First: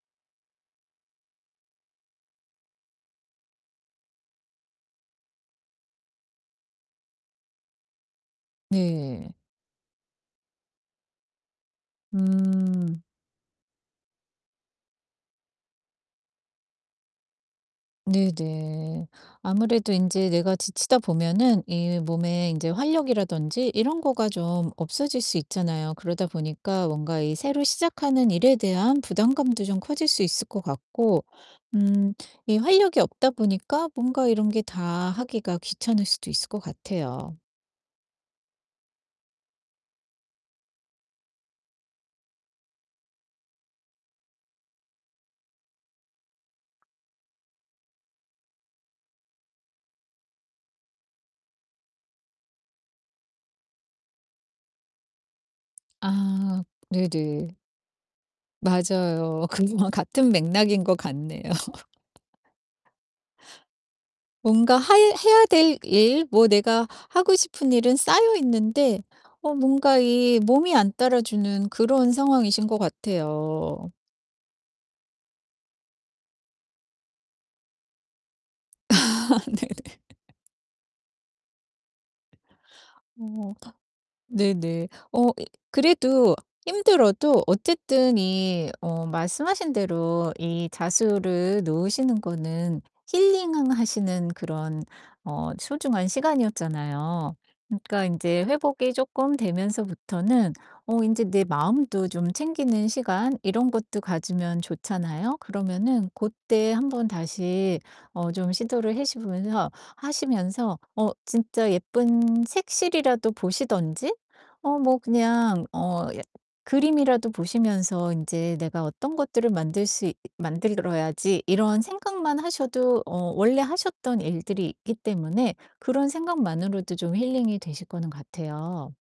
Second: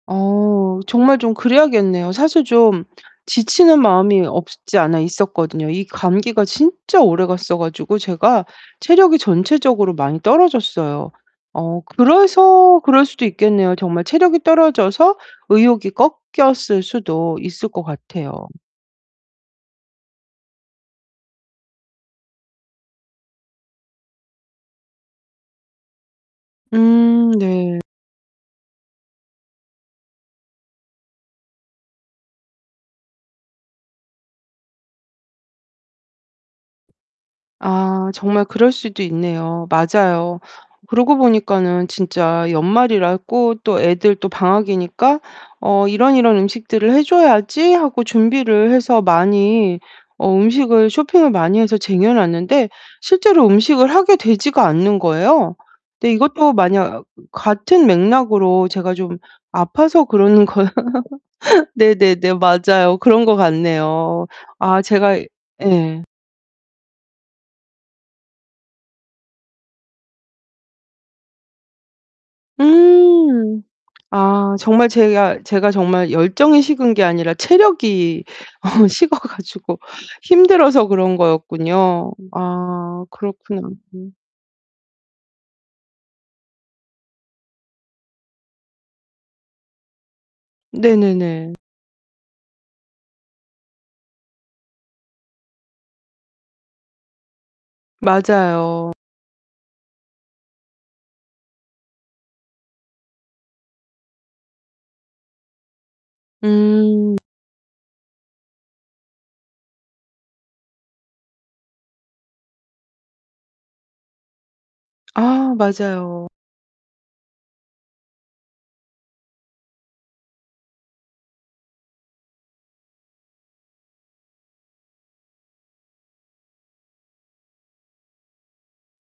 어 정말 좀 그래야겠네요. 사실 좀 지치는 마음이 없지 않아 있었거든요. 이 감기가 진짜 오래갔어 가지고 제가 체력이 네. 전체적으로 많이 떨어졌어요. 어 그래서 음. 그럴 수도 있겠네요. 정말 체력이 떨어져서 의욕이 꺾였을 수도 있을 것 같아요. 네네. 아무래도 인제 내가 지치다 보면은 이 몸에 인제 활력이라든지 이런 거가 좀 없어질 수 있잖아요. 그러다 보니까 뭔가 음 이 새로 네. 시작하는 일에 대한 부담감도 좀 커질 수 있을 것 같고 음 이 활력이 없다 보니까 뭔가 이런 게 다 하기가 귀찮을 수도 있을 것 같아요. 아 정말 그럴 수도 있네요. 맞아요. 그러고 보니까는 진짜 연말이라고 또 애들도 방학이니까 '어 이런, 이런 음식들을 해 줘야지.' 하고 준비를 해서 많이 어 음식을 쇼핑을 많이 해서 쟁여 놨는데 실제로 음식을 하게 되지가 않는 거예요. 근데 이것도 아 만약 네네. 같은 맥락으로 제가 좀 맞아요. 그거와 아파서 같은 그러는 거 맥락인 것 같네요. 네네네. 맞아요. 그런 것 같네요. 뭔가 아 하이 제가 해야 될 예. 일 뭐 내가 하고 싶은 일은 쌓여 있는데 어 뭔가 이 몸이 안 따라 주는 그런 상황이신 것 음. 같아요. 아 정말 제가 제가 정말 열정이 식은 게 아니라 체력이 어 식어 가지고 네네. 힘들어서 그런 거였군요. 아 어. 그렇구나 음. 네네. 어 그래도 힘들어도 어쨌든 이 어 말씀하신 대로 이 네네네. 자수를 놓으시는 거는 힐링하시는 그런 어 소중한 시간이었잖아요. 그러니까 인제 맞아요. 회복이 쪼끔 되면서부터는 어 인제 내 마음도 좀 챙기는 시간 이런 것도 가지면 좋잖아요? 그러면은 고때 한번 음. 다시 어 좀 시도를 해시보면서 하시면서 어 진짜 예쁜 색실이라도 보시든지 어 뭐 아 그냥 어 약 맞아요. 그림이라도 보시면서 인제 '내가 어떤 것들을 만들 수 있 만들어야지.' 이런 생각만 하셔도 어 원래 하셨던 일들이 있기 때문에 그런 생각만으로도 좀 힐링이 되실 거는 같아요.